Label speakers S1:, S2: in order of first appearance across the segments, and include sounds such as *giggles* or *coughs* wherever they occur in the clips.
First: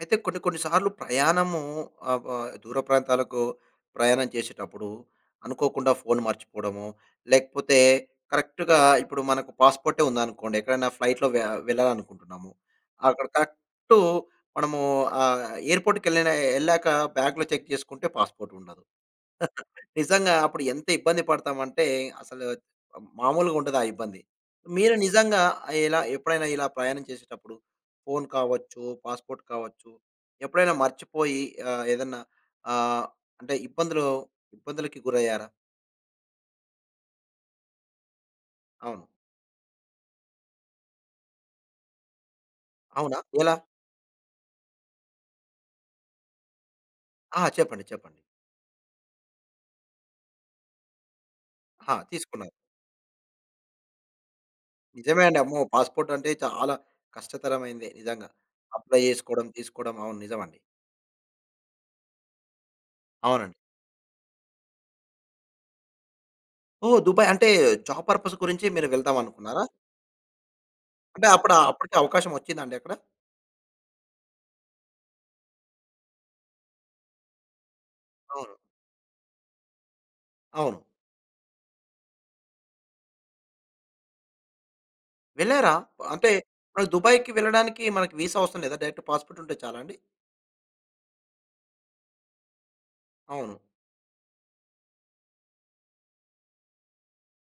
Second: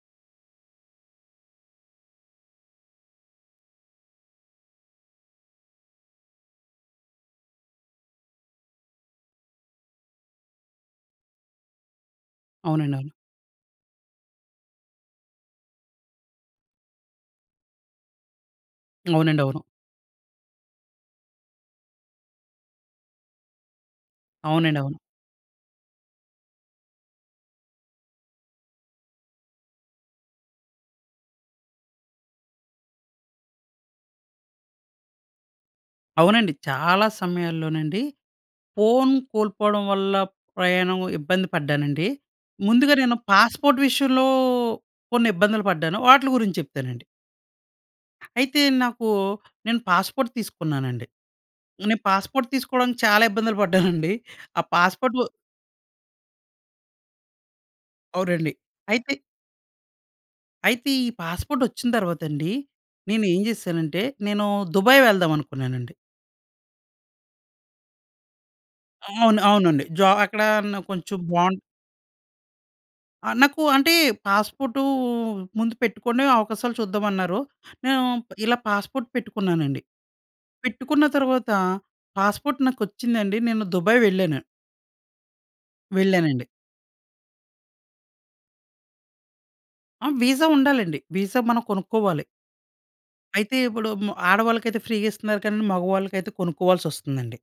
S1: అయితే కొన్ని, కొన్ని సార్లు ప్రయాణము ఆహ్! వ దూర ప్రాంతాలకు ప్రయాణం చేసేటప్పుడు అనుకోకుండా ఫోన్ మర్చిపోవడమో, లేకపోతే కరెక్ట్‌గా ఇప్పుడు మనకు పాస్‌పోర్టే ఉందనుకోండి ఎక్కడైనా ఫ్లైట్‌లో వె వెళ్ళాలనుకుంటున్నాము.
S2: అవునండి అవును.
S1: అక్కడ కరెక్టు మనము ఆహ్! ఎయిర్‌ పోర్ట్‌‌కెళ్ళిన ఎళ్ళాక బ్యాగ్‌లో చెక్ చేసుకుంటే పాస్‌పోర్ట్ ఉండదు.
S2: అవునండి అవును.
S1: *chuckles* నిజంగా అప్పుడు ఎంత ఇబ్బంది పడతాం అంటే అసలు ఆహ్! మామూలుగా ఉండదా ఇబ్బంది.
S2: అవునండి
S1: మీరు
S2: అవును.
S1: నిజంగా ఇలా ఎప్పుడైనా ఇలా ప్రయాణం చేసేటప్పుడు ఫోన్ కావచ్చు, పాస్‌పోర్ట్ కావచ్చు. ఎప్పుడైనా మర్చిపోయి ఆహ్, ఏదన్నా ఆహ్, అంటే ఇబ్బందులు ఇబ్బందులికి గురయ్యారా?
S2: అవునండి. చాలా సమయాల్లోనండి
S1: అవును.
S2: ఫోన్ కోల్పోవడం వల్ల ప్రయాణం ఇబ్బంది పడ్డానండి. ముందుగా నేను
S1: అవునా? ఎలా?
S2: పాస్‌పోర్ట్ విషయంలో కొన్ని ఇబ్బందులు పడ్డాను. వాటిలి గురించి చెప్తానండి.
S1: ఆ! చెప్పండి, చెప్పండి.
S2: అయితే నాకు నేను పాస్‌పోర్ట్ తీసుకున్నానండి.
S1: హా!
S2: నేను పాస్‌పోర్ట్
S1: తీసుకున్నావు.
S2: తీసుకోడానికి చాలా ఇబ్బందులు పడ్డానండి. *chuckles* ఆ పాస్‌పోర్టు
S1: నిజమే అండి. అమ్మో పాస్‌పోర్ట్ అంటే చాలా కష్టతరమైనదే నిజంగా.
S2: అవునండి.
S1: అప్లై
S2: అయితే...
S1: చేసుకోవడం, తీసుకోవడం, అవును నిజమండి.
S2: అయితే ఈ పాస్‌పోర్టొచ్చిన తర్వాత అండి, నేనేం
S1: అవునండి.
S2: చేశానంటే నేను దుబాయ్ వెళ్దాం అనుకున్నానండి.
S1: ఓహ్! దుబాయ్. అంటే జాబ్ పర్పస్ గురించి మీరు వెళ్దాం
S2: అవును.
S1: అనుకున్నారా?
S2: అవునండి. జ అక్కడ నా కొంచెం
S1: అంటే అప్పుడా,
S2: బాండ్
S1: అప్పటికే అవకాశం ఒచ్చిందా అండి అక్కడ?
S2: ఆహ్, నాకు అంటే, "పాస్పోర్టు ముందు పెట్టుకొండి, అవకాశాలు చూద్దాం" అన్నారు. నేను
S1: అవును.
S2: ఇలా పాస్‌పోర్ట్ పెట్టుకున్నానండి.
S1: అవును.
S2: పెట్టుకున్న తర్వాత పాస్‌పోర్ట్ నాకొచ్చిందండి. నేను దుబాయ్ వెళ్ళాను.
S1: వెళ్లారా? అంటే
S2: వెళ్ళానండి.
S1: దుబాయ్‌కి వెళ్ళడానికి మనకి వీసా అవసరం లేదా? డైరెక్ట్ పాస్‌పోర్ట్ ఉంటే చాలా అండి.
S2: ఆ! విసా ఉండాలండి. విసా మనం కొనుక్కోవాలి.
S1: అవును.
S2: అయితే ఇప్పుడు మ్ ఆడవాళ్ళకైతే ఫ్రీ‌గా ఇస్తున్నారు కానండి, మగవాళ్ళకైతే కొనుక్కోవాల్సొస్తుందండి.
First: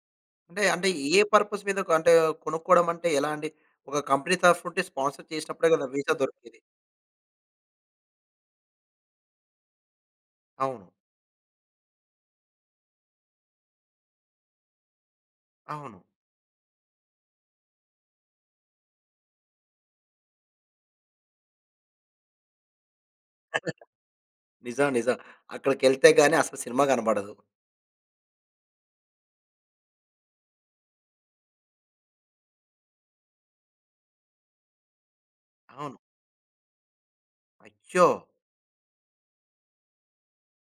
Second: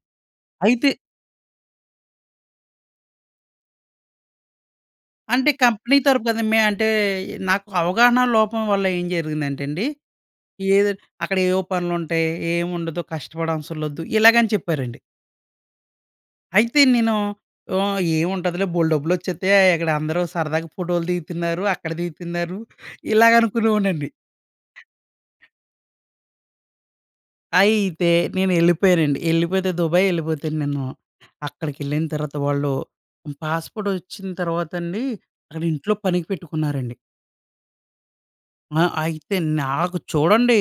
S1: అంటే,
S2: అయితే
S1: అంటే ఏ పర్పస్ మీద, అంటే కొనుక్కోవడం అంటే ఎలా అండి? ఒక కంపెనీ తరపునుండి స్పాన్సర్
S2: అంటే
S1: చేసినప్పుడే కదా!
S2: కంపెనీ
S1: విసా
S2: తరపు కదా!
S1: దొరికేది.
S2: మే అంటే, నాకు అవగాహన లోపం వల్ల ఏం జరిగిందంటే అండి,
S1: అవును.
S2: "ఏదోటి అక్కడేవో పనులుంటాయి. ఏం ఉండదు, కష్టపడవసర్లొద్దు, ఇలాగని చెప్పారండి."
S1: అవును.
S2: అయితే నేను ఆహ్, ఏముంటదిలే బోల్డు డబ్బులొచ్చేత్తయి. అయ్ అక్కడ అందరూ సరదాగా ఫోటో‌లు దిగుతున్నారు. అక్కడ దిగుతున్నారు. ఇలాగ అనుకునేవాడ్నండి.
S1: *chuckles* నిజం. నిజం.
S2: *giggles*
S1: అక్కడికెళ్తే గాని అసల సినిమా కనపడదు.
S2: అయితే, నేను ఎళ్ళిపోయానండి. ఎళ్ళిపోతే దుబాయ్ ఎళ్ళిపోతెను నేను, అక్కడిడెళ్ళిన తర్వాత వాళ్ళు పాస్‌పోర్ట్ ఒచ్చిన తర్వాత అండి. అక్కడ ఇంట్లో
S1: అవును.
S2: పనికి పెట్టుకున్నారండి.
S1: అయ్యో!
S2: ఆ! అయితే నాకు చూడండి.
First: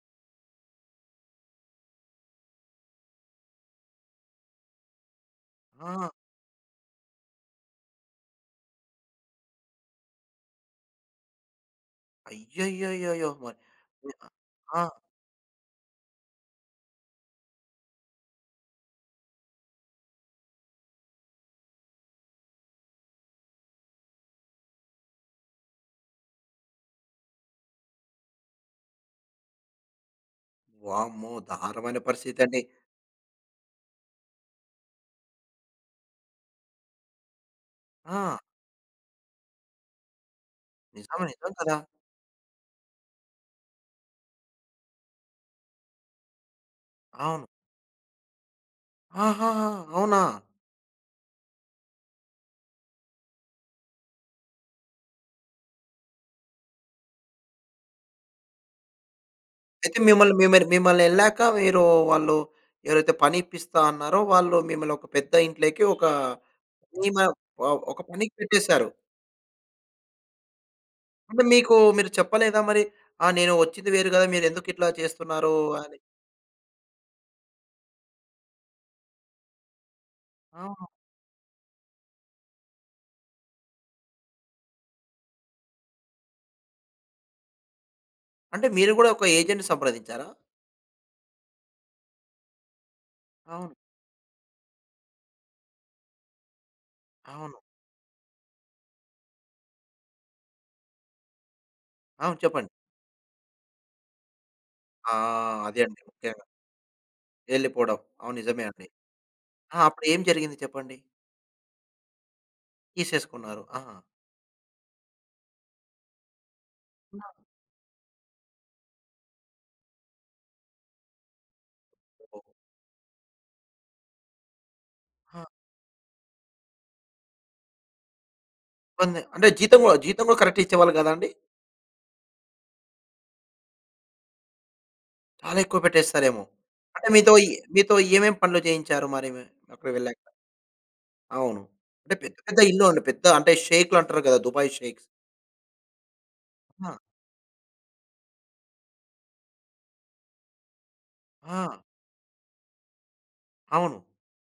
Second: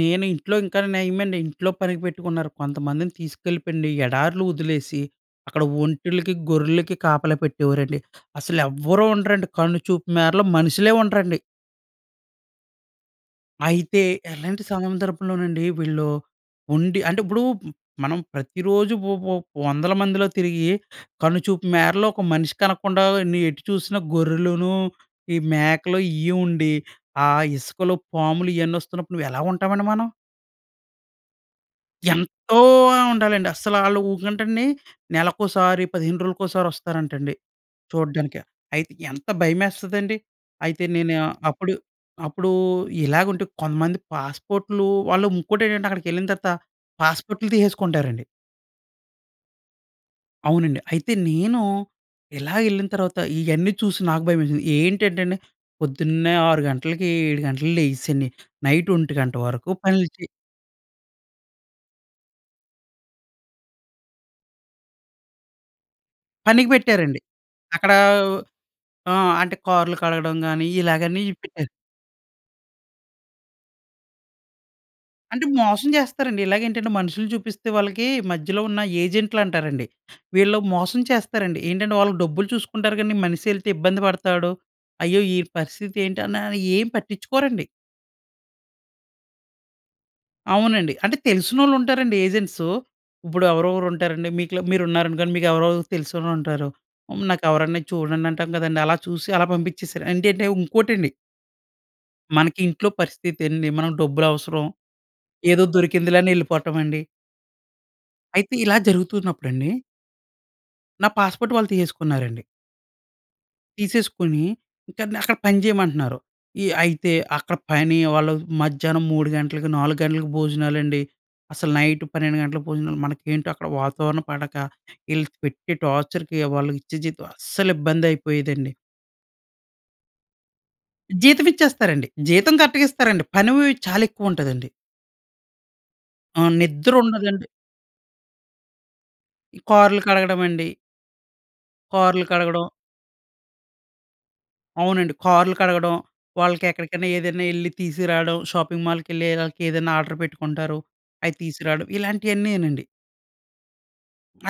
S2: నేను ఇంట్లో ఇంకా నయమండి, ఇంట్లో పనికి పెట్టుకున్నారు. కొంతమందిని తీసుకెళ్ళిపెండి ఎడారు‌లో వదిలేసి, అక్కడ
S1: ఆ!
S2: ఒంటెలకి, గొర్రెలకి కాపలా పెట్టేవారండి. అసలెవరూ ఉండరండి కన్నుచూపు మేరలో మనుషులే ఉండరండి.
S1: అయ్యయ్యయ్యయ్యో! మరి
S2: అయితే,
S1: *unintelligible*
S2: అలాంటి
S1: ఆ!
S2: సందర్భంలోనండి వీళ్ళు ఉండి అంటే ఇప్పుడు మనం ప్రతిరోజూ వొ వొ వందల మందిలో తిరిగి, కన్నుచూపు మేరలో ఒక మనిషి కనకుండా, నీ ఎటు చూసిన గొర్రెలును, ఈ మేకలు ఇయే ఉండి, ఆ ఇసుకలో పాములు ఇయన్నీ వస్తున్నప్పుడు నువ్వు ఎలా ఉంటామండి మనం?
S1: వామ్మో! దారణమైన పరిస్థితి
S2: ఎంతో
S1: అండి.
S2: ఆహ్, ఉండాలండి. అసలు ఆళ్లు ఊకంటండి. నెలకోసారి, 15 రోజులకోసారి వస్తారంటండి
S1: ఆ!
S2: చూడ్డానికి. అయితే, ఎంత భయమేస్తదండి! అయితే నేను
S1: నిజమే, నిజం
S2: అప్పుడు
S1: కదా!
S2: అప్పుడు ఇలాగుంటే కొంతమంది పాస్‌పోర్ట్‌లు వాళ్ళు ఇంకోటేంటంటే అక్కడికి వెళ్ళిన తర్వాత
S1: అవును.
S2: పాస్‌పోర్ట్‌లు తీసేసుకుంటారండి.
S1: ఆహాహా! అవునా!
S2: అవునండి. అయితే నేను ఇలా ఏళ్ళిన తర్వాత ఇయన్నీ చూసి, నాకు భయమేసింది. ఏంటంటే అండి, పొద్దున్నే 6 గంటలకి, 7 గంటలకి లేసి అండి నైట్ 1 గంట వరకు
S1: అయితే
S2: పనులు చే
S1: మిమ్మల్ని మీ మీద మిమ్మల్ని ఏళ్ళాక మీరు వాళ్ళు ఎవరైతే పని ఇప్పిస్తా అన్నారో, వాళ్ళు మిమ్మల్ని ఒక పెద్ద ఇంట్లోకి ఒక
S2: పనికి పెట్టారండి.
S1: ఇమా వా
S2: అక్కడ
S1: ఒక పనికి పెట్టేశారు?
S2: ఆహ్, అంటే కార్‌లు కడగడం గాని, ఇలాగని
S1: అంటే
S2: పెట్టారు.
S1: మీకు మీరు చెప్పలేదా మరి, "ఆ! నేను వచ్చింది వేరు గదా! మీరు ఎందుకు ఇట్లా
S2: అంటే
S1: చేస్తున్నారు?"
S2: మోసం
S1: అని?
S2: చేస్తారండి. ఇలాగే ఏంటంటే మనుషుల్ని చూపిస్తే వాళ్ళకి మధ్యలో ఉన్న ఏజెంట్‌లు అంటారండి. వీళ్ళు
S1: ఆ!
S2: మోసం చేస్తారండి. ఏంటంటే, వాళ్ళు డబ్బులు చూసుకుంటారు గాని, మనీషెల్తే ఇబ్బంది పడతాడు. అయ్యో! ఈడు పరిస్థితి ఏంటి ఆనే అయ్యేం పట్టించుకోరండి.
S1: అంటే మీరు కూడా, ఒక ఏజెంట్‌ని సంప్రదించారా?
S2: అవునండి. అంటే తెలిసినోళ్ళు ఉంటారండి ఏజెంట్సూ. ఇప్పుడు
S1: అవును.
S2: ఎవరెవరు ఉంటారండి. మీకుల మీరు ఉన్నారనుకోండి. మీకు ఎవరెవరు తెలిసినోళ్ళు ఉంటారు. హ్మ్, నాకు
S1: అవును.
S2: ఎవరన్నా చూడండి అంటాం కదండీ. అలా చూసి అలా పంపించేసారు. అంటంటే ఇంకోటండి...
S1: అవును.
S2: మనకి
S1: చెప్పండి.
S2: ఇంట్లో పరిస్థితి అండి మనకు డబ్బులు అవసరం,
S1: ఆ!
S2: ఏదో
S1: అదే అండి.
S2: దొరికిందిలే అని
S1: ముఖ్యంగా!
S2: ఎళ్ళిపోవటం అండి.
S1: ఎళ్లిపోవడం. అవును
S2: అయితే,
S1: నిజమే
S2: ఇలా
S1: అండి.
S2: జరుగుతున్నప్పుడు అండి.
S1: ఆ! అప్పుడు ఏం జరిగింది చెప్పండి?
S2: నా పాస్‌పోర్ట్ వాళ్ళు తీసేసుకున్నారండి...
S1: తీసేసుకున్నారు. ఆ!
S2: తీసేసుకొని, ఇంకా నన్ను అక్కడ పని చేయమంటున్నారు. ఈ అయితే,
S1: మా
S2: అక్కడ పని వాళ్ళు మధ్యాహ్నం 3 గంటలకి, 4 గంటలకి భోజనాలండి. అసలు నైట్ 12
S1: ఓహ్!
S2: గంటలకు భోజనాలు. మనకేంటో అక్కడ వాతావరణం పడక. ఈళ్ళు
S1: ఆ!
S2: పెట్టి టార్చర్‌కి వాళ్ళకి ఇచ్చే జీతం అస్సలు ఇబ్బంది అయిపోయేదండి.
S1: ఇబ్బందే, అంటే జీతం కూడా జీతం కూడా కరెక్ట్‌గా ఇచ్చేవాళ్ళు కాదా అండి?
S2: జీతం ఇచ్చేస్తారండి. జీతం కరెక్ట్‌గా ఇస్తారండి. పని వ్ చాలా ఎక్కువ ఉంటదండి.
S1: చాలా ఎక్కువ
S2: ఆ!
S1: పెట్టేస్తారేమో!
S2: నిద్ర
S1: అంటే, మీతో
S2: ఉండదండి.
S1: ఇ మీతో ఏమేం పనులు చేయించారు? మరి మే
S2: ఈ
S1: అక్కడికి
S2: కార్‌లు
S1: వెళ్ళాక?
S2: కడగడం అండి.
S1: అవును. అంటే
S2: కార్‌లు
S1: పెద్ద, పెద్ద
S2: కడగడం!
S1: ఇల్లు అండి. పెద్ధ అంటే షేక్లు అంటారు కదా! Dubai sheikhs.
S2: అవునండి. కార్‌లు కడగడం. వాళ్ళకి
S1: ఆ!
S2: ఎక్కడికైనా ఏదైనా ఎళ్లి తీసుకురావడం. షాపింగ్ మాల్‌కెళ్ళి ఆళ్ళకి ఏదైనా ఆర్డర్ పెట్టుకుంటారు. అవి
S1: ఆ!
S2: తీసుకురావడం. ఇలాంటివన్నీయేనండి.
S1: అవును.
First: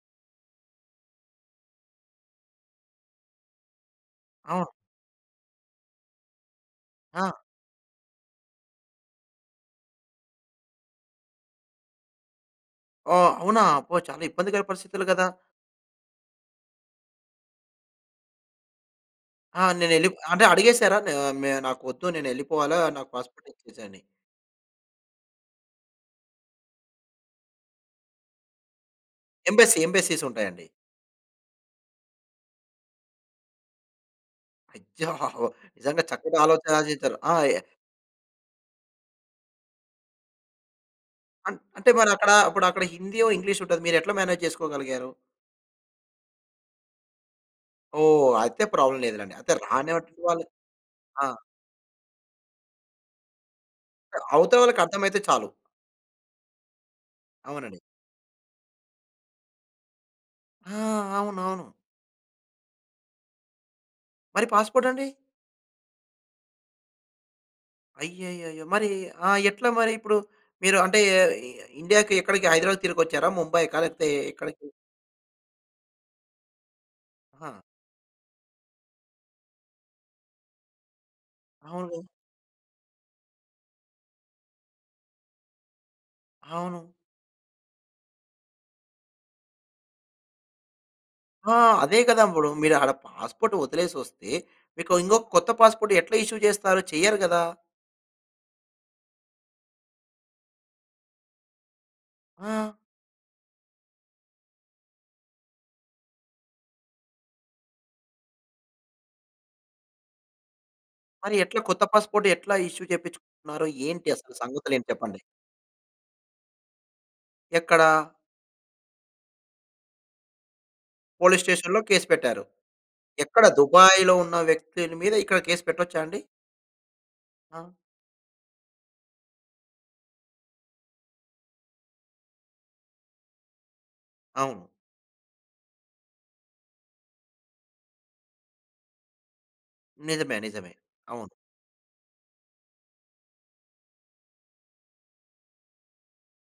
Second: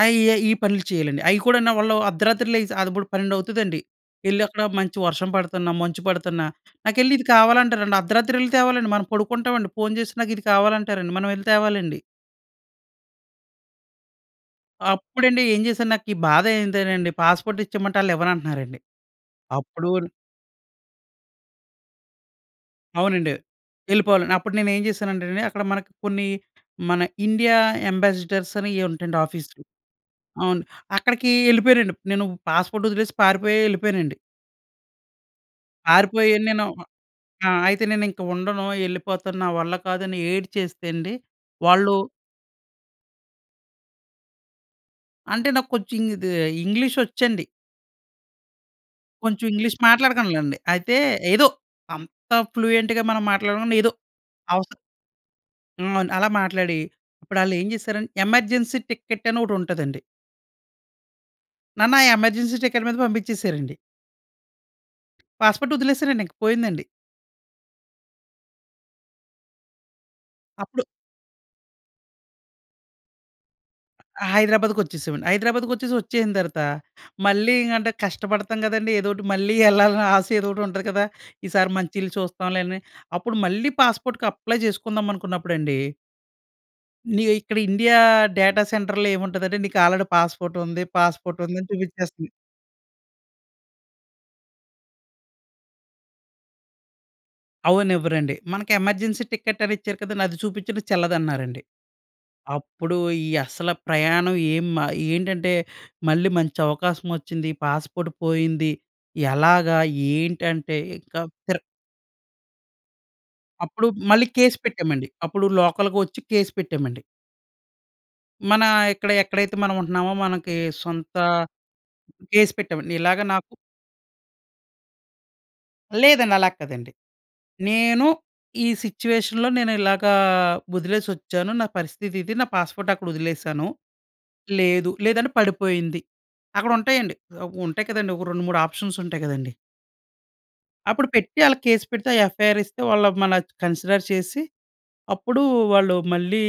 S2: ఆ! ఈ ఈ పనులు చేయాలండి. అవి కూడానూ వాళ్ళు అర్ధరాత్రి లెగిసి అప్పుడు 12 అవుతదండి. ఎళ్ళి అక్కడ
S1: ఆ!
S2: మంచి వర్షం పడుతున్న, మంచు పడుతున్నా, నాకెళ్ళి ఇది
S1: ఆ!
S2: కావాలంటారండి. అర్ధరాత్రి వెళ్లి తేవాలండి! మనం పడుకుంటామండి. ఫోన్ చేసి నాకు ఇది కావాలంటారండి. మనం ఎళ్లి తేవాలండి.
S1: ఓహ్! అవునా! అబ్బో! చాలా ఇబ్బందికర పరిస్థితులు కదా!
S2: అప్పుడండి ఏం చేశాను, నాకీ బాధ ఏంటో అండి పాస్‌పోర్ట్ ఇచ్చేమంటే! వాళ్ళు ఇవ్వనంటన్నారండి.
S1: ఆ!
S2: అప్పుడు
S1: నేనెల్లి అంటే అడిగేసారా ఆహ్, నే నాకు వద్దు. నేను వెళ్ళిపోవాలా. నాకు
S2: అవునండి.
S1: పాస్‌పోర్ట్ ఇచ్చేసేయని.
S2: వెళ్ళిపోవాలి. అప్పుడు నేనేం చేశానంటే అండి! అక్కడ మనకి కొన్ని మన ఇండియా అంబాసీడర్స్ అని ఏవో ఉంటాయండి ఆఫీస్‌లు.
S1: ఎంబసీ, ఎంబసీస్ ఉంటాయి
S2: అవును.
S1: అండి.
S2: అక్కడికి వెళ్ళిపోయానండి. నేను పాస్‌పోర్ట్ వదిలేసి పారిపోయి వెళ్ళిపోయానండి.
S1: అయ్యో! *chuckles* నిజంగా
S2: పారిపోయి
S1: చక్కటి
S2: నేను
S1: ఆలోచన చేసారు. ఆహ్,
S2: ఆ!
S1: యా
S2: అయితే నేనిక ఉండను. ఎళ్ళిపోతాను. నా వల్ల కాదని ఏడ్చేస్తే అండి,
S1: అం అంటే
S2: వాళ్ళు
S1: మరి అక్కడ ఇప్పుడు అక్కడ హిందీయో, ఇంగ్లీష్ ఉంటది. మీరెట్లా మ్యానేజ్ చేసుకోగలిగారు?
S2: అంటే నాకు కొంచెం ఇంగ్ ఇది ఇంగ్లీషొచ్చండి.
S1: ఓహ్! అయితే ప్రాబ్లమ్ లేదు లెండి.
S2: కొంచెం
S1: అయితే
S2: ఇంగ్లీష్
S1: రాని వాళ్ళు
S2: మాట్లాడకలనండి. అయితే
S1: ఆ!
S2: ఏదో అంత ఫ్లూయెంట్‌గా మనం మాట్లాడకుండా ఏదో
S1: అవతల
S2: అవసరం.
S1: వాళ్ళకి అర్థమైతే చాలు.
S2: హ్మ్. అండి. అలా మాట్లాడి, అప్పుడాళ్ళు ఏం
S1: అవునండి.
S2: చేసారంటే, ఎమర్జెన్సీ టికెట్ అని ఒకటి ఉంటదండి.
S1: ఆ! అవునవును.
S2: నన్ను ఆ ఎమర్జెన్సీ టికెట్ మీద పంపించేశారండి.
S1: మరి పాస్‌పోర్ట్ అండి?
S2: పాస్‌పోర్ట్ వదిలేశానండి. ఇంకా పోయిందండి.
S1: అయ్యయ్యయ్యో! మరి ఆ! ఎట్లా మరి ఇప్పుడు మీరు
S2: అప్పుడు
S1: అంటే ఈ ఈ ఇండియా‌కి ఎక్కడికి, హైదరాబాద్‌కి తిరిగి వచ్చారా? ముంబైకా? లేకపోతే ఎక్కడికి?
S2: హైదరాబాద్‌కి వచ్చేశామండి. హైదరాబాద్‌కి వచ్చేసి వచ్చేసిన తరువాత, మళ్ళీ
S1: ఆ!
S2: ఇంగా అంటే కష్టపడతాం కదండీ! ఏదో ఒకటి మళ్ళీ ఎళ్ళాలని ఆశ ఎదో ఒకటి ఉంటది కదా! ఈ సారి
S1: అవును
S2: మంచి
S1: కదా!
S2: ఇల్లు చూస్తాంలే అని అప్పుడు మళ్ళీ పాస్‌పోర్ట్‌కి అప్లై చేసుకుందాం అనుకున్నప్పుడండి!
S1: అవును.
S2: ఇగ ఇక్కడ ఇండియా డేటా సెంటర్‌లో ఏముంటదంటే నీకు ఆల్రెడీ పాస్‌పోర్ట్ ఉంది, పాస్‌పోర్ట్
S1: ఆ!
S2: ఉంది అని
S1: అదే కదా!
S2: చూపించేస్తంది.
S1: ఇప్పుడు. మీరు ఆడ పాస్‌పోర్ట్ వదిలేసి వస్తే, మీకు ఇంకో కొత్త పాస్‌పోర్ట్ ఎట్లా ఇష్యూ చేస్తారు. చెయ్యరు కదా!
S2: అవ్వనివ్వరండి. మనకి ఎమర్జెన్సీ టికెట్ అని ఇచ్చారు కదండీ! అది చూపించిన చెల్లదన్నారండి.
S1: ఆ!
S2: అప్పుడు ఈ అస్స‌లా ప్రయాణం ఏం మా ఏంటంటే, మళ్ళీ మంచి అవకాశం వచ్చింది. పాస్‌పోర్ట్ పోయింది. ఎలాగా? ఏంటంటే ఇంకా
S1: మరి ఎట్లా
S2: పిర్
S1: కొత్త పాస్‌పోర్ట్ ఎట్లా ఇష్యూ చేపించుకుంటున్నారు?
S2: అప్పుడు
S1: ఏంటి
S2: మళ్ళి
S1: అసలు
S2: కేస్
S1: సంగతులు ఏంటి
S2: పెట్టామండి
S1: చెప్పండి?
S2: అప్పుడు లోకల్‌గా వచ్చి కేస్ పెట్టామండి.
S1: ఎక్కడా?
S2: మన ఇక్కడ ఎక్కడైతే మనం ఉంటున్నామో మనకి సొంత
S1: పోలీస్ స్టేషన్‌లో కేస్ పెట్టారు.
S2: కేస్ పెట్టామండి. ఇలాగ
S1: ఎక్కడ?
S2: నాకు
S1: దుబాయ్‌లో ఉన్న వ్యక్తుల మీద ఇక్కడ కేస్ పెట్టొచ్చా అండి?
S2: లేదండి, అలా కాదండి.
S1: ఆ!
S2: నేను ఈ సిట్యుయేషన్‌లో నేను ఇలాగా వదిలేసి వచ్చాను. నా పరిస్థితి ఇది, నా పాస్‌పోర్ట్ అక్కడ వదిలేశాను.
S1: అవును.
S2: లేదు లేదంటే పడిపోయింది. అక్కడ ఉంటాయండి ఆహ్! ఉంటాయి కదండీ ఒక 2, 3 ఆప్షన్స్ ఉంటాయి కదండీ!
S1: నిజమే, నిజమే.
S2: అప్పుడు
S1: అవును.
S2: పెట్టి ఆళ్ళకి కేస్ పెడితే ఆ యఫ్ఐఆర్ ఇస్తే వాళ్ళు మన కన్సిడర్ చేసి, అప్పుడు వాళ్ళు మళ్ళీ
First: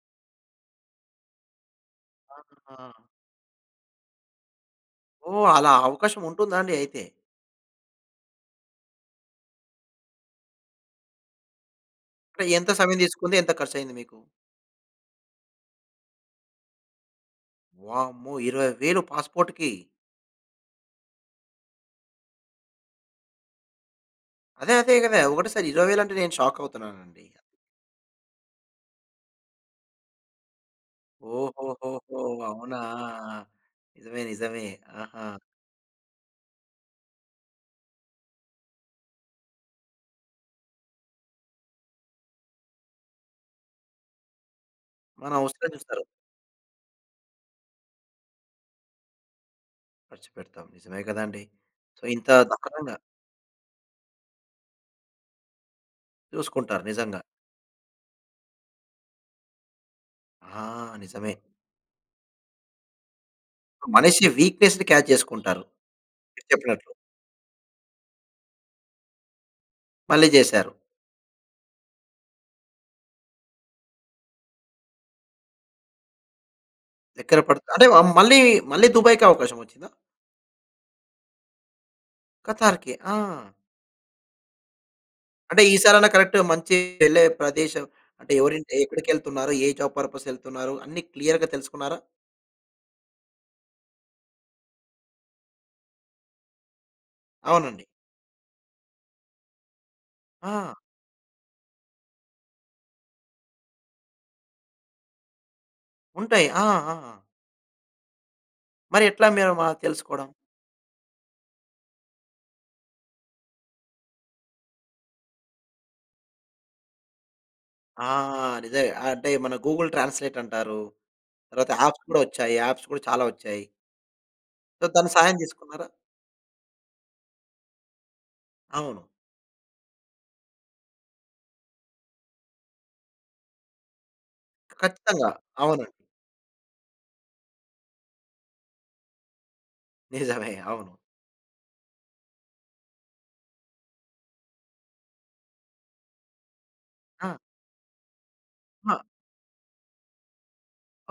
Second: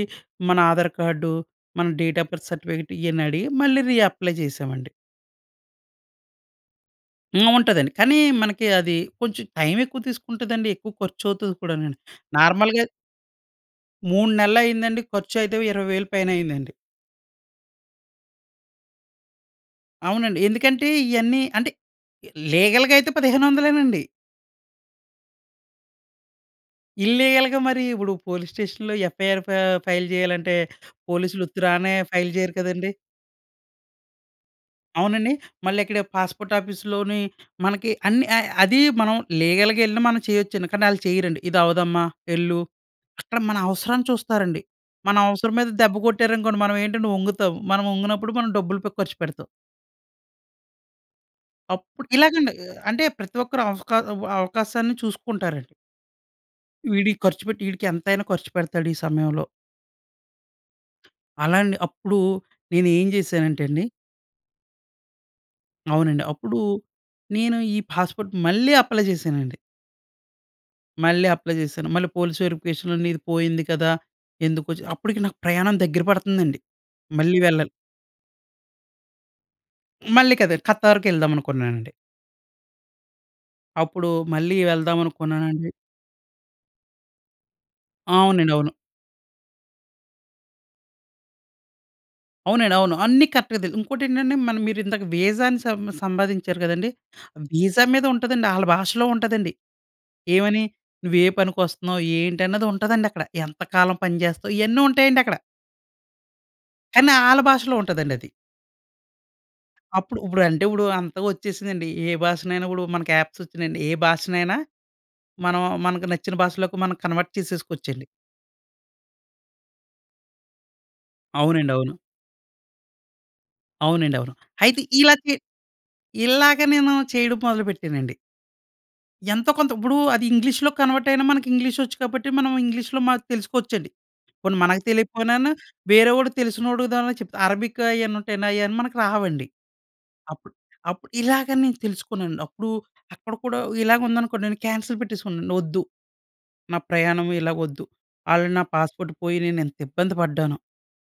S2: మన ఆధార్ కార్డు, మన డేట్ ఆఫ్ బర్త్
S1: ఆహా!
S2: సర్టిఫికేట్ ఇయన్ని అడిగి మళ్ళీ రీఅప్లై చేశామండి.
S1: ఓహ్! అలా అవకాశం ఉంటుందా అండి అయితే?
S2: హ్మ్. ఉంటదండి. కానీ మనకి అది కొంచెం టైం ఎక్కువ తీసుకుంటదండి. ఎక్కువ ఖర్చు అవుతది కూడానండి.
S1: అంటే ఎంత
S2: నార్మల్‌గా
S1: సమయం తీసుకుంది? ఎంత ఖర్చయింది మీకు?
S2: 3 నెలలు అయిందండి. ఖర్చు అయితే ఓ 20,000 పైన అయ్యిందండి.
S1: వామ్మో! 20,000 పాస్‌పోర్ట్‌కి.
S2: అవునండి. ఎందుకంటే ఇయన్నీ అంటే, లీగల్‌గా అయితే పదిహేను వందలేనండి.
S1: అదే, అదే గదా! ఒకటేసారి 20,000 అంటే నేను షాక్ అవుతున్నానండి.
S2: ఇల్లిగల్‌గా మరి ఇప్పుడు పోలీస్ స్టేషన్‌లో యఫ్ఐఆర్ ఫై ఫైల్ చేయాలంటే పోలీస్‌లు ఉత్తురానే
S1: ఓహోహోహో!
S2: ఫైల్ చేయరు
S1: అవునా!
S2: కదండీ!
S1: నిజమే, నిజమే. ఆహా!
S2: అవునండి. మళ్ళీ ఇక్కడ పాస్‌పోర్ట్ ఆఫీస్‌లోని మనకి అన్ని అది మనం లీగల్‌గా ఎళ్ళినా మనం చెయ్యొచ్చండి. కానీ ఆళ్ళు చెయ్యరండి. "ఇది అవ్వదమ్మా. ఎళ్ళు." అక్కడ మన అవసరాన్ని చూస్తారండి. మన
S1: మన
S2: అవసరం మీద
S1: అవసరం
S2: దెబ్బ
S1: చూస్తారు.
S2: కొట్టారనుకోండి మనం ఏంటంటే వంగుతాం. మనం వంగినప్పుడు మనం డబ్బులుపై ఖర్చు పెడతాం.
S1: ఖర్చుపెడతాం. నిజమే గదండీ! సో,
S2: అప్పుడ్
S1: ఇంత
S2: ఇలాగండి. ఆహ్,
S1: దక్కరంగా
S2: అంటే ప్రతి ఒక్కరు అవఫ్‌కా ఆహ్, అవకాశాన్ని చూసుకుంటారండి.
S1: చూసుకుంటారు.
S2: వీడీకి
S1: నిజంగా.
S2: ఖర్చు పెట్టి, ఈడికి ఎంతైనా ఖర్చు పెడతాడు ఈ సమయంలో.
S1: ఆ! నిజమే.
S2: అలా అండి. అప్పుడు నేను ఏం చేశానంటేండి.
S1: మనిషి వీక్‌నెస్‌ని క్యాచ్ చేసుకుంటారు.
S2: అవునండి.
S1: మీరు
S2: అప్పుడు
S1: చెప్పినట్లు.
S2: నేను ఈ పాస్‌పోర్ట్ మళ్ళీ అప్లై చేశానండి.
S1: మళ్ళీ చేశారు.
S2: మళ్ళీ అప్లై చేశాను. మళ్ళీ పోలీస్ వెరిఫికేషన్‌లో నీది పోయింది కదా! ఎందుకొచ్చావు? అప్పటికి నాకు ప్రయాణం దగ్గర పడుతుందండి. మళ్ళీ
S1: ఎక్కడ
S2: వెళ్ళాలి.
S1: పడుతా అంటే ఆహ్, మళ్ళీ, మళ్ళీ 'దుబాయ్‌కి' అవకాశం వచ్చిందా?
S2: మళ్ళీ కదర్ 'ఖత్తార్‌కి' వెళ్దాం అనుకున్నానండి.
S1: 'ఖతార్‌కి.' ఆ!
S2: అప్పుడు మళ్ళీ
S1: అంటే
S2: వెళ్దామనుకున్నానండి.
S1: ఈ సారైనా కరెక్ట్‌గా మంచి వెళ్ళే ప్రదేశం అంటే
S2: అవునండి.
S1: ఎవరి
S2: అవును.
S1: ఇంటి ఎక్కడికి వెళ్తున్నారు? ఏ జాబ్ పర్పస్‌కి వెళ్తున్నారు? అన్ని క్లియర్‌గా తెలుసుకున్నారా?
S2: అవునండి. అవును. అన్నీ కరెక్ట్‌గా తెలియదు. ఇంకోటి ఏంటంటే, మన మీరు ఇందాక వీజా అని సం సంబాదించారు కదండి! వీసా
S1: అవునండి.
S2: మీద ఉంటదండి. ఆళ్ళ భాషలో ఉంటదండి. ఏమని?
S1: ఆ!
S2: నువ్వు ఏ పనికొస్తున్నావు? ఏంటి? అన్నది ఉంటదండి అక్కడ. ఎంత కాలం పనిచేస్తావు? ఇయన్నీ ఉంటాయండి అక్కడ.
S1: ఉంటాయి. ఆ!
S2: కానీ,
S1: ఆ!
S2: ఆళ్ల భాషలో ఉంటదండి అది.
S1: మరి ఎట్లా మీ మ
S2: అప్పుడు
S1: తెలుసుకోవడం?
S2: ఇప్పుడంటే ఇప్పుడు అంతగా వచ్చేసిందండి. ఏ భాషనైనా కూడా మనకి యాప్స్ వచ్చినాయండి. ఏ భాషనైనా మనం మనకు నచ్చిన భాషలోకి మనం కన్వర్ట్
S1: ఆ!
S2: చేసేసుకోవచ్చండి.
S1: నిజమే. అంటే మన గూగుల్ ట్రాన్స్‌లేట్ అంటారు.
S2: అవునండి.
S1: తర్వాత
S2: అవును.
S1: యాప్స్ కూడా వచ్చాయి. యాప్స్ కూడా చాలా వచ్చాయి.
S2: అవునండి. అవును. అయితే
S1: సో, తన
S2: ఇలా చే
S1: సహాయం తీసుకున్నారా?
S2: ఇలాగ నేను చేయడం మొదలుపెట్టానండి.
S1: అవును.
S2: ఎంతో కొంత ఇప్పుడు అది ఇంగ్లీష్‌లోకి కన్వర్ట్ అయినా మనకి వచ్చు కాబట్టి మనం ఇంగ్లీష్‌లో మార్చి తెలుసుకోవచ్చండి. పోనీ మనకు
S1: ఖచ్చితంగా.
S2: తెలియకపోయినాన్న
S1: అవునండి.
S2: వేరే వాడు తెలిసినోడు, దాంట్లో చెప్తా అరబికు ఆయన్నీ ఉంటాయండి. ఆయన్నీ మనకి రావండి.
S1: *chuckles* నిజమే.
S2: అప్పుడు
S1: అవును.
S2: అప్పుడు ఇలాగని నేను తెలుసుకున్నానండి. అప్పుడు అక్కడ కూడా ఇలాగ ఉందనుకోండి. నేను కాన్సెల్ పెట్టేసుకున్నాను. వద్దు, నా ప్రయాణం
S1: ఆ!
S2: ఇలా వద్దు. ఆల్రెడీ నా
S1: ఆ!
S2: పాస్‌పోర్ట్ పోయి నేను ఎంత ఇబ్బంది పడ్డానో.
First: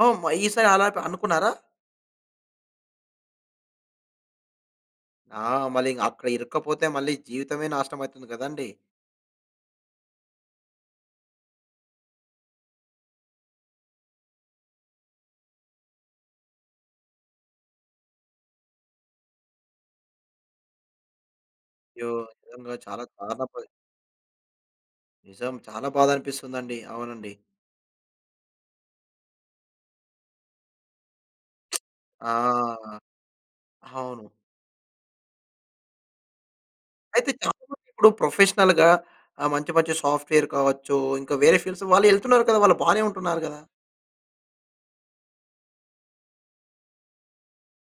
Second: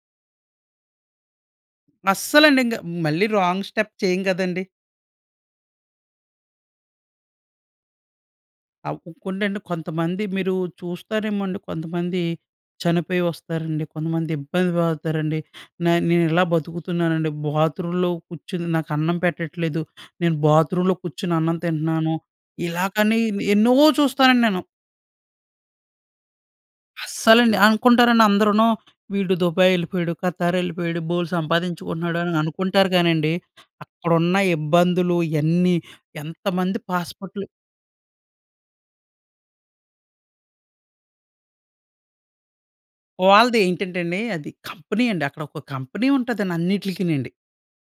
S1: ఓమ్మ! ఈ సారి అలా ప అనుకున్నారా?
S2: అస్సలండి ఇంక. మళ్ళీ రాంగ్ స్టెప్ చేయం కదండీ!
S1: ఆ! మళ్ళి ఇంక అక్కడ ఇరక్కపోతే మళ్ళీ జీవితమే నాశనం అయితుంది కదండీ!
S2: అవ్ ఇంకోండండి కొంతమంది మీరు చూస్తారేమో అండి. కొంతమంది చనిపోయి వస్తారండి. కొంతమంది ఇబ్బంది పడుతారండి. న నేను ఇలా బతుకుతున్నానండి. బాత్రూమ్‌లో కూర్చుని, నాకు అన్నం పెట్టట్లేదు. నేను బాత్రూమ్‌లో కూర్చొని అన్నం
S1: అయ్యో!
S2: తింటున్నాను.
S1: నిజంగా
S2: ఇలా
S1: చాలా
S2: కానీ
S1: దారుణ పరి
S2: ఎన్నో చూస్తానండి నేను.
S1: నిజం. చాలా బాధనిపిస్తుందండి. అవునండి.
S2: అస్సలండి. అనుకుంటారండి అందరూనూ, వీడు దుబాయ్ వెళ్ళిపోయాడు. ఖతార్ వెళ్ళిపోయాడు. బోలెడు
S1: *smacks lips*
S2: సంపాదించుకుంటున్నాడు
S1: ఆ!
S2: అని అనుకుంటారు కానండి,
S1: అవును.
S2: అక్కడున్న ఇబ్బందులు ఎన్ని, ఎంతమంది
S1: అయితే
S2: పాస్‌పోర్ట్‌లు
S1: చాలా మంది ఇప్పుడు ప్రొఫెషనల్‌గా ఆహ్, మంచి, మంచి సాఫ్ట్‌వేర్ కావచ్చు, ఇంకా వేరే ఫీల్డ్స్ వాళ్ళు ఎళ్తున్నారు కదా! వాళ్ళు బానే ఉంటున్నారు కదా!
S2: వాళ్ళదేంటంటే అండి. అది కంపెనీ అండి. అక్కడొక కంపెనీ ఉంటదని అన్నిట్లకి నండి.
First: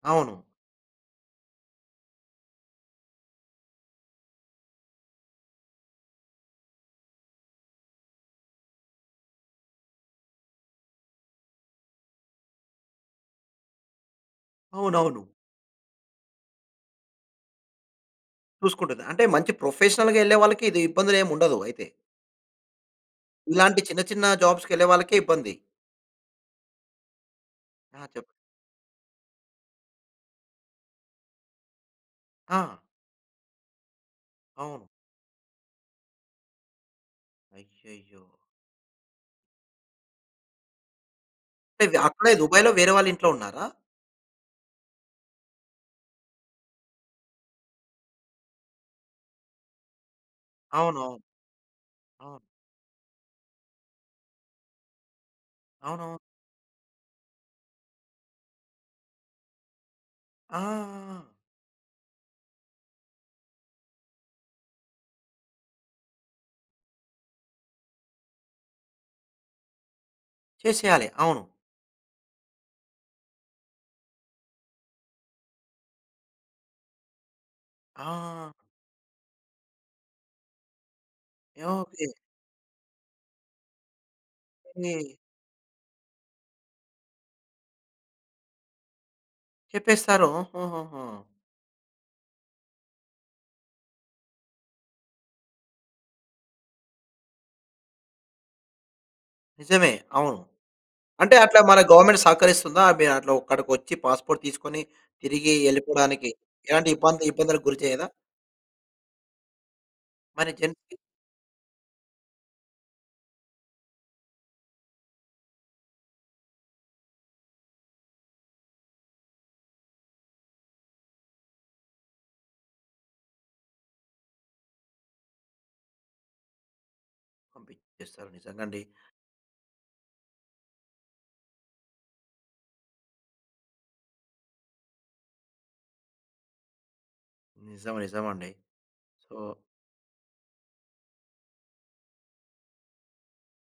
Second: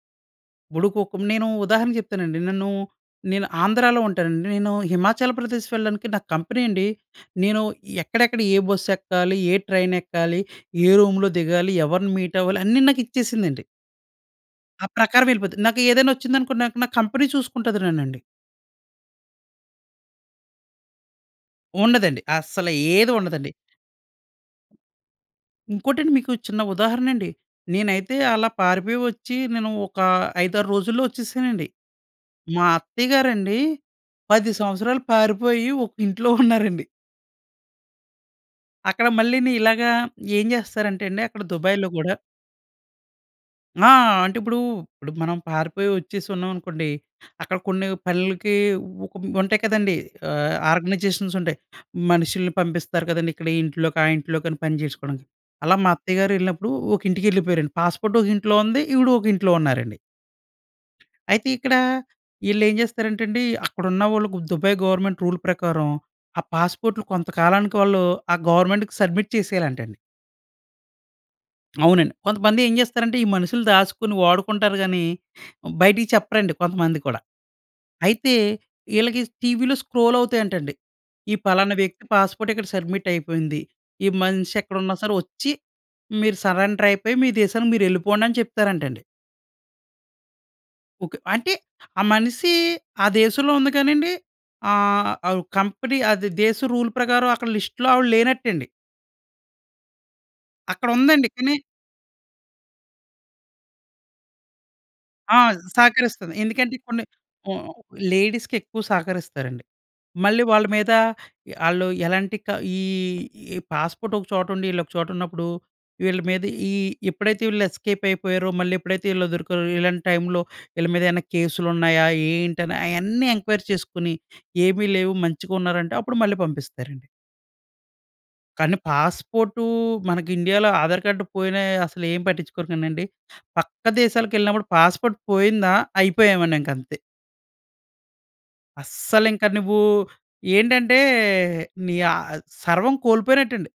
S1: అవును.
S2: భుడుకోకుం నేను ఉదాహరణ చెప్తానండి. నన్ను నేను ఆంధ్రాలో ఉంటానండి. నేను హిమాచల్ ప్రదేశ్ వెళ్ళడానికి నాకు కంపెనీ అండి, నేను ఎక్కడెక్కడ, ఏ బస్ ఎక్కాలి, ఏ ట్రైన్ ఎక్కాలి, ఏ రూమ్‌లో దిగాలి, ఎవరిని మీట్ అవ్వాలి, అన్ని నాకిచ్చేసిందండి. ఆ ప్రకారం
S1: అవునవును.
S2: ఎళ్ళిపోతది. నాకు ఏదైనా ఒచ్చిందనుకొండి నాక్ నా కంపెనీ చూసుకుంటది నన్నండి.
S1: చూసుకుంటది. అంటే మంచి ప్రొఫెషనల్‌గా ఎళ్ళే వాళ్ళకి ఇబ్బందులు ఏమి ఉండదు. అయితే.
S2: ఉండదండి. అసలా ఏది ఉండదండి.
S1: ఇలాంటి చిన్న, చిన్న జాబ్స్‌కెళ్ళే వాళ్ళకే ఇబ్బంది.
S2: ఇంకోటండి మీకు చిన్న ఉదాహరణ అండి.
S1: ఆ!
S2: నేనైతే
S1: చెప్
S2: అలా పారిపోయి ఒచ్చి, నేను ఒక 5, 6 రోజుల్లో ఒచ్చేసానండి. మా
S1: ఆ!
S2: అత్తయ్య గారండి. 10
S1: అవును.
S2: సంవత్సరాలు పారిపోయి ఒక ఇంట్లో ఉన్నారండి.
S1: అయ్యయ్యో!
S2: అక్కడ మళ్ళీని ఇలాగా ఏం చేస్తారంటెండి అక్కడ దుబాయిలో
S1: అంటే,
S2: గూడా
S1: అక్కడే దుబాయిలో వేరే వాళ్ళ ఇంట్లో ఉన్నారా?
S2: ఆ! అంటే ఇప్పుడు ఇప్పుడు మనం పారిపోయి ఒచ్చేసి ఉన్నామనుకోండి. అక్కడ కొన్ని పనులకి ఒక ఉంటాయి కదండీ. ఆహ్,
S1: అవును. అవును.
S2: ఆర్గనైజేషన్స్ ఉంటాయి.
S1: అవును.
S2: మనుషుల్ని పంపిస్తారు కదండీ. ఇక్కడ ఈ ఇంట్లోకి, ఆ ఇంట్లోకి అని పని చేసుకోవడానికి అలా మా
S1: అవునవును.
S2: అత్తయ్య గారు ఎళ్ళినప్పుడు ఒక ఇంటికి ఎళ్ళిపోయారండి. పాస్‌పోర్ట్ ఒక ఇంట్లో ఉంది. ఈవిడ ఒక ఇంట్లో ఉన్నారండి.
S1: ఆ! ఆ! ఆ!
S2: అయితే ఇక్కడ, ఇళ్ళేం చేస్తారంటండి. అక్కడున్నవాళ్ళుకు 'దుబాయ్' గవర్నమెంట్ రూల్ ప్రకారం. ఆ పాస్‌పోర్ట్‌లు కొంతకాలానికి వాళ్ళు ఆ గవర్నమెంట్‌కి సబ్మిట్ చేసేయాలంటండి.
S1: చేసేయాలి. అవును.
S2: అవునండి. కొంతమంది ఏం చేస్తారంటే, ఈ మనుషులు దాసుకొని వాడుకుంటారు గాని, బయటికి చెప్పరండి. కొంతమంది కూడా. అయితే
S1: ఆ!
S2: ఇళ్ళకి టీవీ‌లో స్క్రోల్ అవుతాయంటండి. ఈ
S1: యాహ్!
S2: పలానా వ్యక్తి
S1: ఓకే.
S2: పాస్‌పోర్ట్‌ ఇక్కడ సబ్మిట్ అయిపోయింది. ఈ మనిషి ఎక్కడున్నా సరే
S1: కే
S2: ఒచ్చి, మీరు సర్అండర్ అయిపోయి మీ దేశానికి మీరు ఎళ్ళిపొండి అని చెప్తారంటండి.
S1: చెప్పేస్తారొ. హుహుహు.
S2: ఓకే. అంటే, ఆ మనిసీ ఆ దేశంలో ఉంది కానీండి, ఆహ్, అవ్ కంపెనీ అది దేశ రూల్ ప్రకారం, అక్కడ లిస్ట్‌లో ఆవిడ లేనట్టండి.
S1: నిజమే! అవును.
S2: అక్కడుందండి
S1: అంటే
S2: కానీ
S1: అట్లా మన గవర్నమెంటు సహకరిస్తుందా? మీ అట్లా ఒక్కడికొచ్చి పాస్‌పోర్ట్ తీస్కుని,
S2: ఆ!
S1: తిరిగి ఎళ్ళిపోవడానికి.
S2: సహకరిస్తది. ఎందుకంటే
S1: ఎలాంటి
S2: ఇప్పుడు నే
S1: ఇబ్బంది ఇబ్బందులకు
S2: ఓహ్,
S1: గురి చేయదా?
S2: లేడీస్‌కెక్కువ సహకరిస్తారండి. మళ్ళీ
S1: మరి
S2: వాళ్ళ మీద
S1: జెంట్‌కి.
S2: యాహ్, ఆళ్ళు ఎలాంటి క ఈ, ఈ పాస్పోర్టొక చోటుండి ఈళ్ళోక చోటున్నప్పుడు, వీళ్ళ మీద ఈ ఎప్పుడైతే వీళ్ళు ఎస్కేపయిపోయారో, మళ్ళేప్పుడైతే ఈళ్ళు దొరికారో, ఇలాంటి టైమ్‌లో ఈళ్ళ మీదేన్నా కేసులున్నాయా? ఏంటని, అయన్నీ ఎంక్వైరీ చేసుకుని, ఏమి లేవు మంచిగున్నారంటే, అప్పుడు మళ్ళీ పంపిస్తారండి.
S1: చేస్తరు,
S2: కానీ
S1: నిజంగండి.
S2: పాస్పోర్టూ మనకి ఇండియాలో ఆధార్ కార్డ్ పోయినా అసలేం పట్టించుకోరు కానండి. పక్క దేశాలకెళ్ళినప్పుడు పాస్పోర్ట్ పోయిందా, అయిపోయామనింకంతే.
S1: నిజం, నిజమండి. సో
S2: అస్సలింక నువ్వు ఏంటంటే, నీ ఆహ్, అద్ సర్వం కోల్పోయినట్టండి.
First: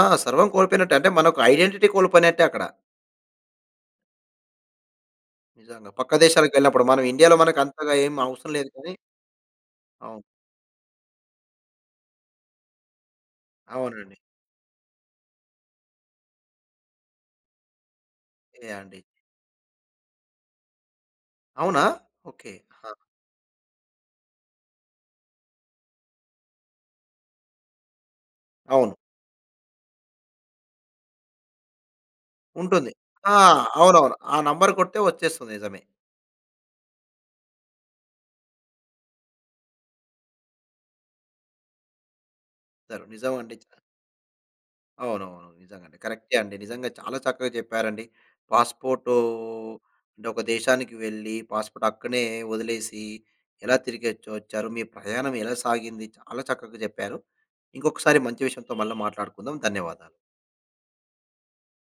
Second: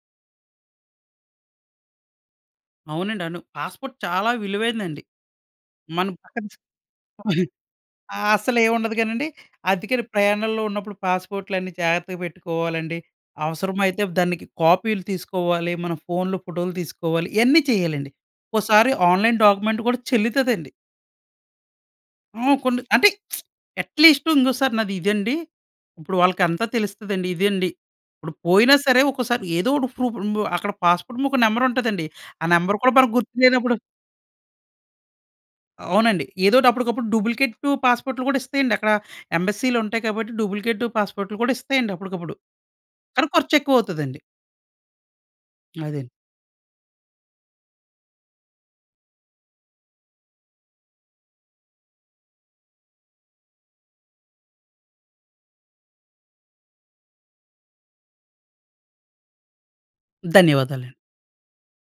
S1: ఆ! సర్వం కోల్పోయినట్టే. అంటే, మనొక ఐడెంటిటీ కోల్పోయినట్టే అక్కడ.
S2: అవునండను పాస్పోర్ట్ చాలా విలువైందండి.
S1: నిజంగా,
S2: మన
S1: పక్క
S2: పక్క దేశ
S1: దేశాలకెళ్ళినప్పుడు, మనం ఇండియాలో
S2: *coughs*
S1: మనకంతగా ఏం అవసరం లేదు గానీ.
S2: అస్సలేముండదు గానండి, అద్దికని
S1: అవును.
S2: ప్రయాణంలో ఉన్నప్పుడు పాస్పోర్ట్‌లన్నీ జాగర్తగా పెట్టుకోవాలండి. అవసరమైతే
S1: అవునండి.
S2: దానికి కాపీ‌లు తీసుకోవాలి, మన ఫోన్‌లో ఫోటోలు తీసుకోవాలి, ఇయన్నీ చేయాలండి.
S1: ఏ
S2: ఒక్కోసారి
S1: అండి.
S2: ఆన్లైన్ డాక్యుమెంట్ కూడా చెల్లుతదండి.
S1: అవునా! ఓకె.
S2: హ్మ్. కొన్ని,
S1: ఆహా!
S2: అంటే అట్లీస్టు ఇంగోసారి నాదిదండి, ఇప్పుడు వాళ్ళకంతా తెలుస్తదండి. ఇదండి ఇప్పుడు పోయినా
S1: అవును.
S2: సరే, ఒక్కొసారి ఏదోకటి ప్రూఫుంబు అక్కడ పాస్పోర్ట్‌ముక నెంబరుంటదండి, ఆ నెంబరు
S1: ఉంటుంది.
S2: కూడా మనకి
S1: ఆహ్,
S2: గుర్తులేనపుడు
S1: అవునవును. ఆ నంబరు కొడితే వచ్చేస్తుంది, నిజమే.
S2: అవునండి. ఏదోటి అప్పుడకప్పుడు డూబ్లికేటు పాస్పోర్ట్‌లు కూడా ఇస్తయండి. అక్కడ ఎంబసీ‌లుంటాయి కాబట్టి, డూబ్లికేటు పాస్పోర్ట్‌లు కూడా ఇస్తాయండి అప్పుడుకప్పుడు.
S1: *unintelligible*
S2: కానీ
S1: నిజమండి.
S2: ఖర్చెక్కువవుతదండి.
S1: అవునవును, నిజంగండి.
S2: అదండి.
S1: కరెక్టే అండి, నిజంగా చాలా చక్కగా చెప్పారండి. పాస్పోర్టూ అంటే, ఒక దేశానికి వెళ్లి, పాస్పోర్ట్ అక్కనే వదిలేసి, ఎలా తిరిగొచ్చు వచ్చారు, మీ ప్రయాణం ఎలా సాగింది, చాలా చక్కగా చెప్పారు. ఇంకొకసారి మంచి విషయంతో మళ్ళా మాట్లాడుకుందాం, ధన్యవాదాలు.
S2: ధన్యవాదాలండి.